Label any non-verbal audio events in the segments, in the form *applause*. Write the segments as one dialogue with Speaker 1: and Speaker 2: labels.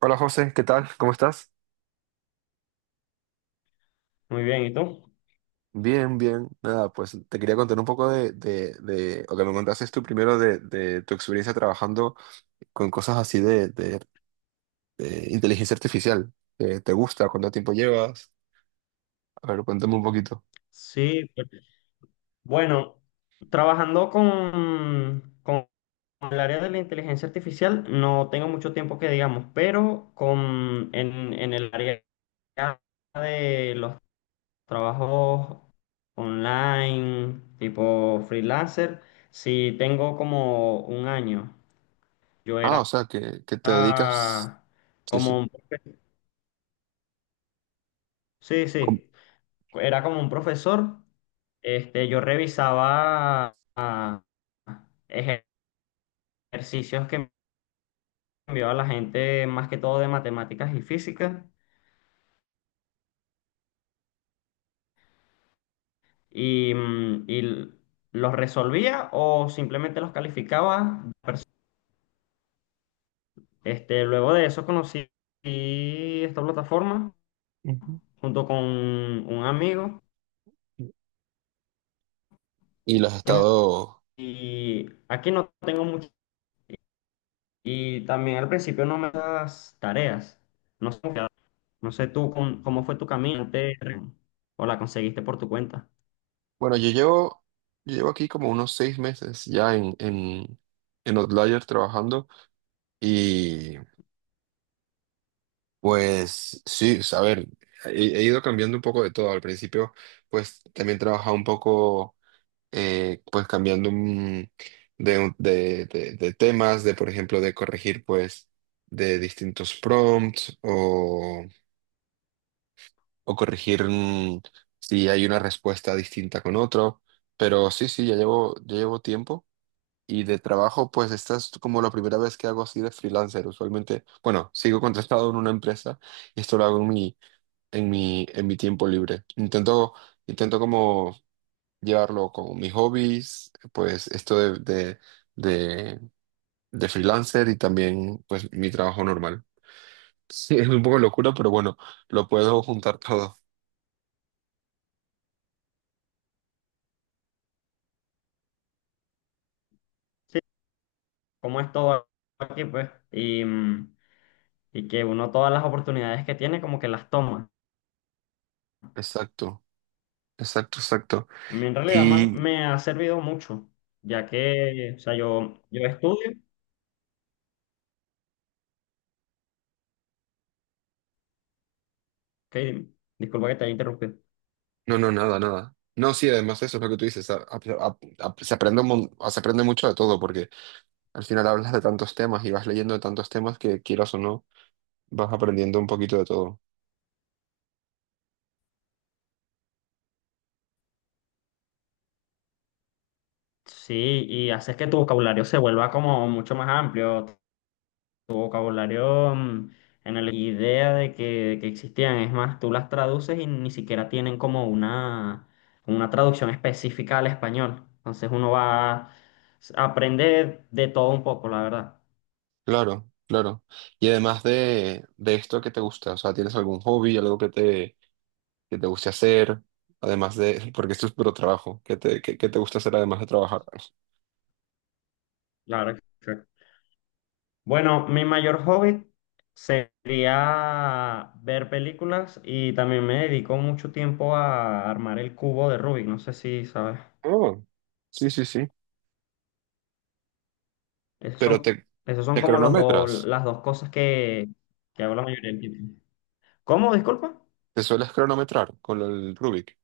Speaker 1: Hola José, ¿qué tal? ¿Cómo estás?
Speaker 2: Muy bien, ¿y tú?
Speaker 1: Bien, bien. Nada, pues te quería contar un poco o que me contases tú primero de tu experiencia trabajando con cosas así de inteligencia artificial. ¿Te gusta? ¿Cuánto tiempo llevas? A ver, cuéntame un poquito.
Speaker 2: Sí, pues, bueno, trabajando con el área de la inteligencia artificial, no tengo mucho tiempo que digamos, pero en el área de los trabajos online, tipo freelancer, sí tengo como un año. Yo
Speaker 1: Ah, o
Speaker 2: era
Speaker 1: sea, que, te dedicas.
Speaker 2: ah,
Speaker 1: Sí,
Speaker 2: como,
Speaker 1: sí.
Speaker 2: un- sí,
Speaker 1: Com-
Speaker 2: sí, era como un profesor, este, yo revisaba... ah, ejercicios que envió a la gente más que todo de matemáticas y física y, los resolvía o simplemente los calificaba. Luego de eso conocí esta plataforma
Speaker 1: Ujú.
Speaker 2: junto con un amigo
Speaker 1: Y los has
Speaker 2: que me-
Speaker 1: estado.
Speaker 2: y aquí no tengo mucho y también al principio no me das tareas. No sé, no sé tú cómo fue tu o la conseguiste por tu cuenta.
Speaker 1: Bueno, yo llevo aquí como unos 6 meses ya en, en Outlier trabajando. Pues sí, pues, a ver, he, he ido cambiando un poco de todo. Al principio, pues también trabajaba un poco, pues cambiando de temas, de por ejemplo, de corregir pues de distintos prompts o corregir si hay una respuesta distinta con otro. Pero sí, sí, ya llevo tiempo. Y de trabajo, pues esta es como la primera vez que hago así de freelancer. Usualmente, bueno, sigo contratado en una empresa y esto lo hago en mi en mi tiempo libre. Intento como llevarlo con mis hobbies, pues esto de, de freelancer y también pues mi trabajo normal. *laughs* Sí, es un poco locura, pero bueno, lo puedo juntar todo.
Speaker 2: Sí, cómo es todo aquí pues y que uno todas las oportunidades que tiene como que las toma.
Speaker 1: Exacto, exacto, exacto.
Speaker 2: A mí en realidad
Speaker 1: Y
Speaker 2: me ha servido mucho, ya que, o sea, yo estudio, ok, dime. Disculpa que te haya interrumpido.
Speaker 1: no, no, nada, nada. No, sí, además eso es lo que tú dices, se aprende, se aprende mucho de todo, porque al final hablas de tantos temas y vas leyendo de tantos temas que quieras o no, vas aprendiendo un poquito de todo.
Speaker 2: Sí, y haces que tu vocabulario se vuelva como mucho más amplio, tu vocabulario, en la idea de que existían, es más, tú las traduces y ni siquiera tienen como una traducción específica al español. Entonces uno va a aprender de todo un poco, la verdad.
Speaker 1: Claro, claro. Y además de esto qué te gusta, o sea, ¿tienes algún hobby, algo que te guste hacer? Además de, porque esto es puro trabajo, ¿qué te gusta hacer además de trabajar?
Speaker 2: Claro. Bueno, mi mayor hobby sería ver películas y también me dedico mucho tiempo a armar el cubo de Rubik. No sé si sabes.
Speaker 1: Oh, sí, sí, sí.
Speaker 2: Esos
Speaker 1: Pero
Speaker 2: son,
Speaker 1: te,
Speaker 2: esos son
Speaker 1: te
Speaker 2: como los dos,
Speaker 1: cronometras,
Speaker 2: las dos cosas que hago la mayoría del tiempo. ¿Cómo? Disculpa.
Speaker 1: te sueles cronometrar con el Rubik.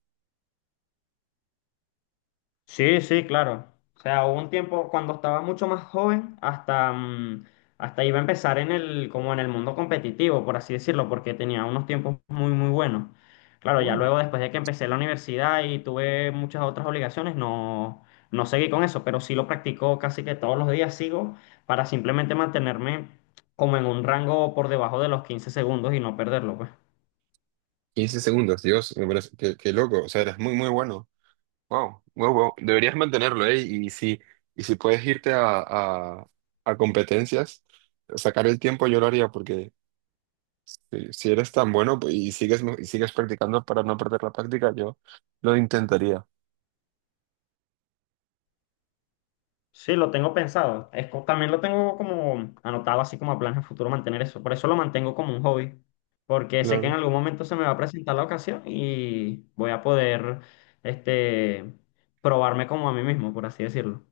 Speaker 2: Sí, sí, claro. O sea, hubo un tiempo cuando estaba mucho más joven, hasta iba a empezar en el, como en el mundo competitivo, por así decirlo, porque tenía unos tiempos muy, muy buenos. Claro, ya
Speaker 1: Bueno,
Speaker 2: luego después de que empecé la universidad y tuve muchas otras obligaciones, no, no seguí con eso, pero sí lo practico casi que todos los días sigo para simplemente mantenerme como en un rango por debajo de los 15 segundos y no perderlo, pues.
Speaker 1: 15 segundos, Dios, me parece, qué loco, o sea, eres muy, muy bueno. Wow, wow, wow. Deberías mantenerlo, ¿eh? Y si puedes irte a, a, a competencias, sacar el tiempo yo lo haría porque... Si eres tan bueno pues, y sigues practicando para no perder la práctica, yo lo intentaría.
Speaker 2: Sí, lo tengo pensado. Es, también lo tengo como anotado así como a planes a futuro mantener eso. Por eso lo mantengo como un hobby, porque sé que en
Speaker 1: Claro,
Speaker 2: algún momento se me va a presentar la ocasión y voy a poder, este, probarme como a mí mismo, por así decirlo.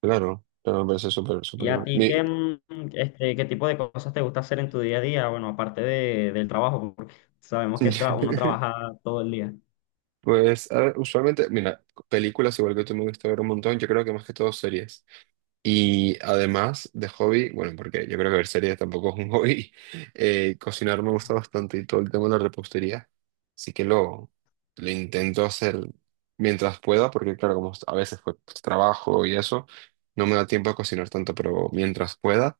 Speaker 1: claro, pero me parece súper, súper
Speaker 2: ¿Y a
Speaker 1: bueno.
Speaker 2: ti qué, qué tipo de cosas te gusta hacer en tu día a día? Bueno, aparte de, del trabajo, porque sabemos que uno
Speaker 1: *laughs*
Speaker 2: trabaja todo el día.
Speaker 1: Pues a ver, usualmente, mira, películas igual que tú me gusta ver un montón, yo creo que más que todo series. Y además de hobby, bueno, porque yo creo que ver series tampoco es un hobby, *laughs* cocinar me gusta bastante y todo el tema de la repostería, así que lo intento hacer mientras pueda, porque claro, como a veces pues, trabajo y eso, no me da tiempo a cocinar tanto, pero mientras pueda.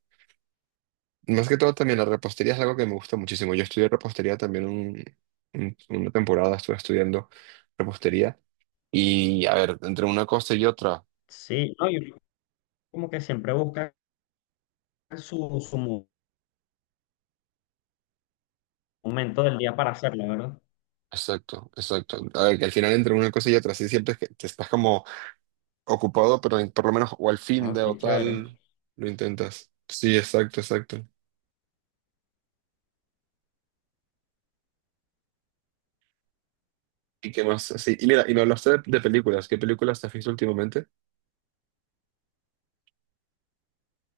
Speaker 1: Más que todo también la repostería es algo que me gusta muchísimo. Yo estudié repostería también una temporada, estuve estudiando repostería y a ver, entre una cosa y otra.
Speaker 2: Sí, no, y uno como que siempre busca su, momento del día para hacerlo, ¿verdad?
Speaker 1: Exacto, exacto. A ver, que al final entre una cosa y otra, sí, siempre es que te estás como ocupado, pero por lo menos o al fin
Speaker 2: No,
Speaker 1: de o
Speaker 2: qué chévere.
Speaker 1: tal lo intentas. Sí, exacto, exacto. ¿Y qué más? Sí, y mira, y me hablaste de películas. ¿Qué películas te has visto últimamente?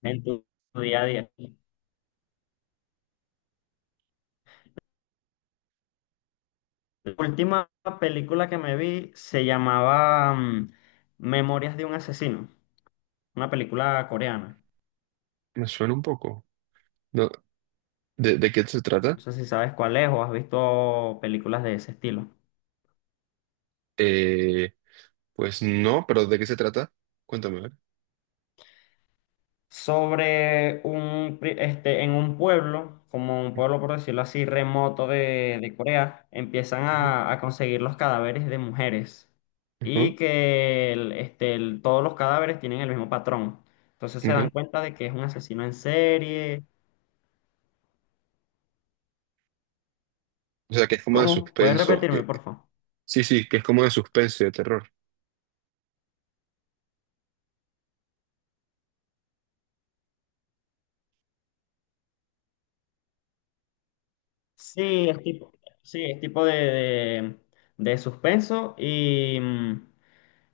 Speaker 2: En tu, tu día a día. La última película que me vi se llamaba, Memorias de un asesino, una película coreana.
Speaker 1: Me suena un poco. No, ¿de qué se trata?
Speaker 2: No sé si sabes cuál es o has visto películas de ese estilo.
Speaker 1: Eh, pues no, pero ¿de qué se trata? Cuéntame, a ver.
Speaker 2: Sobre un, en un pueblo, como un pueblo por decirlo así, remoto de Corea, empiezan
Speaker 1: Ujú,
Speaker 2: a conseguir los cadáveres de mujeres y
Speaker 1: ujú,
Speaker 2: que el- este, el- todos los cadáveres tienen el mismo patrón. Entonces se dan
Speaker 1: ok.
Speaker 2: cuenta de que es un asesino en serie.
Speaker 1: O sea, que es como de
Speaker 2: ¿Cómo? ¿Puedes
Speaker 1: suspenso. que-
Speaker 2: repetirme, por favor?
Speaker 1: sí, sí, que es como de suspenso y de terror.
Speaker 2: Sí, sí, es tipo de suspenso y,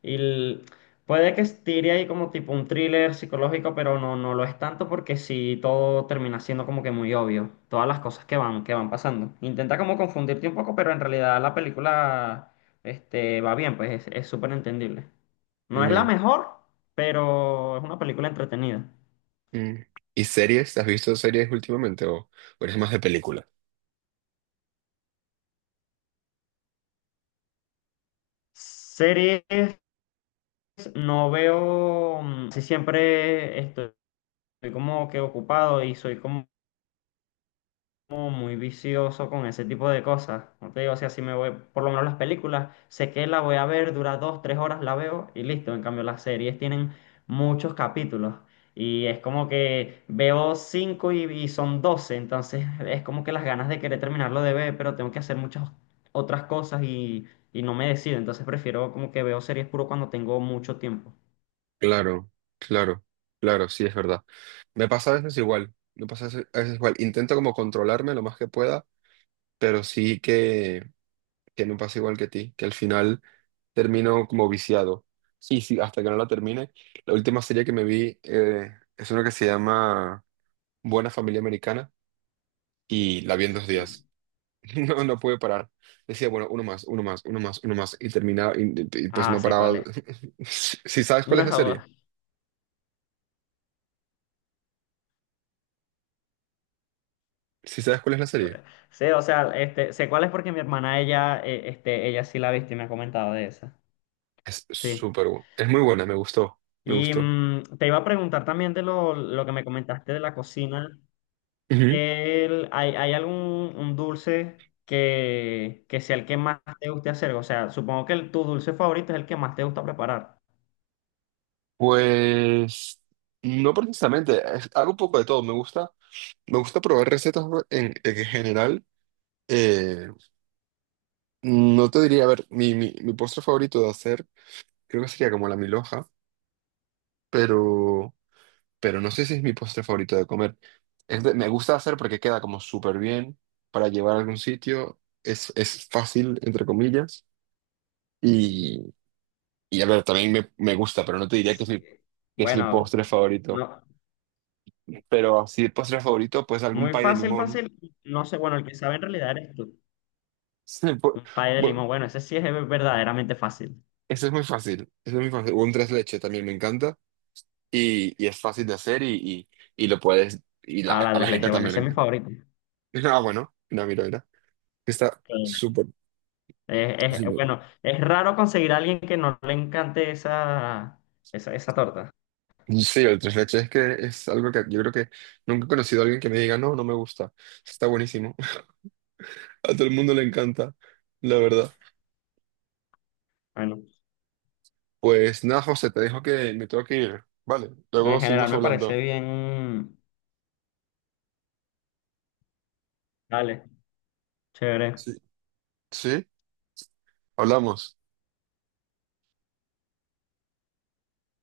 Speaker 2: y el- puede que estire ahí como tipo un thriller psicológico, pero no, no lo es tanto porque sí todo termina siendo como que muy obvio, todas las cosas que van pasando. Intenta como confundirte un poco, pero en realidad la película, este, va bien, pues es súper entendible. No es la
Speaker 1: Mm.
Speaker 2: mejor, pero es una película entretenida.
Speaker 1: Mm. ¿Y series? ¿Has visto series últimamente o eres más de película?
Speaker 2: Series, no veo, si siempre estoy como que ocupado y soy como como muy vicioso con ese tipo de cosas. No te digo, o sea, si me voy, por lo menos las películas, sé que la voy a ver, dura dos, tres horas, la veo y listo. En cambio, las series tienen muchos capítulos y es como que veo cinco y son doce, entonces *laughs* es como que las ganas de querer terminarlo de ver, pero tengo que hacer muchas otras cosas y no me decido. Entonces prefiero como que veo series puro cuando tengo mucho tiempo.
Speaker 1: Claro, claro, claro, sí, es verdad. Me pasa a veces igual, me pasa a veces igual. Intento como controlarme lo más que pueda, pero sí que me pasa igual que a ti, que al final termino como viciado. Sí, sí, hasta que no la termine. La última serie que me vi es una que se llama Buena Familia Americana y la vi en 2 días. No, no pude parar. Decía, bueno, uno más, uno más, uno más, uno más. Y terminaba, y, pues
Speaker 2: Ah,
Speaker 1: no
Speaker 2: sé cuál
Speaker 1: paraba.
Speaker 2: es. *laughs*
Speaker 1: *laughs* Si sabes cuál es la
Speaker 2: No,
Speaker 1: serie, si sabes cuál es la serie,
Speaker 2: sé, o sea, este, sé cuál es porque mi hermana, ella, ella sí la viste y me ha comentado de esa.
Speaker 1: es
Speaker 2: Sí.
Speaker 1: súper buena. Es muy buena, me gustó, me
Speaker 2: Y,
Speaker 1: gustó.
Speaker 2: mm, te iba a preguntar también lo que me comentaste de la cocina.
Speaker 1: Ujú.
Speaker 2: ¿Hay, hay algún un dulce que sea el que más te guste hacer? O sea, supongo que tu dulce favorito es el que más te gusta preparar.
Speaker 1: Pues no precisamente, hago un poco de todo. Me gusta probar recetas en general. Eh, no te diría, a ver, mi postre favorito de hacer, creo que sería como la milhoja, pero. pero no sé si es mi postre favorito de comer. Me gusta hacer porque queda como súper bien para llevar a algún sitio. Es fácil, entre comillas. Y, y a ver, también me gusta, pero no te diría que es mi,
Speaker 2: Bueno,
Speaker 1: postre favorito.
Speaker 2: no,
Speaker 1: Pero así, postre favorito, pues algún
Speaker 2: muy
Speaker 1: pay de
Speaker 2: fácil,
Speaker 1: limón.
Speaker 2: fácil.
Speaker 1: *laughs*
Speaker 2: No sé, bueno, el que sabe en realidad eres tú.
Speaker 1: Sí,
Speaker 2: Un pay de limón,
Speaker 1: bu-
Speaker 2: bueno, ese sí es verdaderamente fácil.
Speaker 1: eso es muy fácil. Eso es muy fácil. Un tres leche también me encanta. Y es fácil de hacer y lo puedes. Y
Speaker 2: Ah, la
Speaker 1: a
Speaker 2: tres
Speaker 1: la gente
Speaker 2: leches, bueno,
Speaker 1: también
Speaker 2: ese
Speaker 1: le
Speaker 2: es mi
Speaker 1: encanta. *laughs*
Speaker 2: favorito.
Speaker 1: Ah, bueno, una mira, mira. Está
Speaker 2: Sí.
Speaker 1: súper, súper.
Speaker 2: Bueno, es raro conseguir a alguien que no le encante esa torta.
Speaker 1: Sí, el tres leches es que es algo que yo creo que nunca he conocido a alguien que me diga, no, no me gusta. Está buenísimo. *laughs* A todo el mundo le encanta, la verdad.
Speaker 2: Bueno,
Speaker 1: Pues nada, José, te dejo que me tengo que ir. Vale, luego
Speaker 2: en general
Speaker 1: seguimos
Speaker 2: me parece
Speaker 1: hablando.
Speaker 2: bien. Dale, chévere.
Speaker 1: Sí. ¿Sí? Hablamos.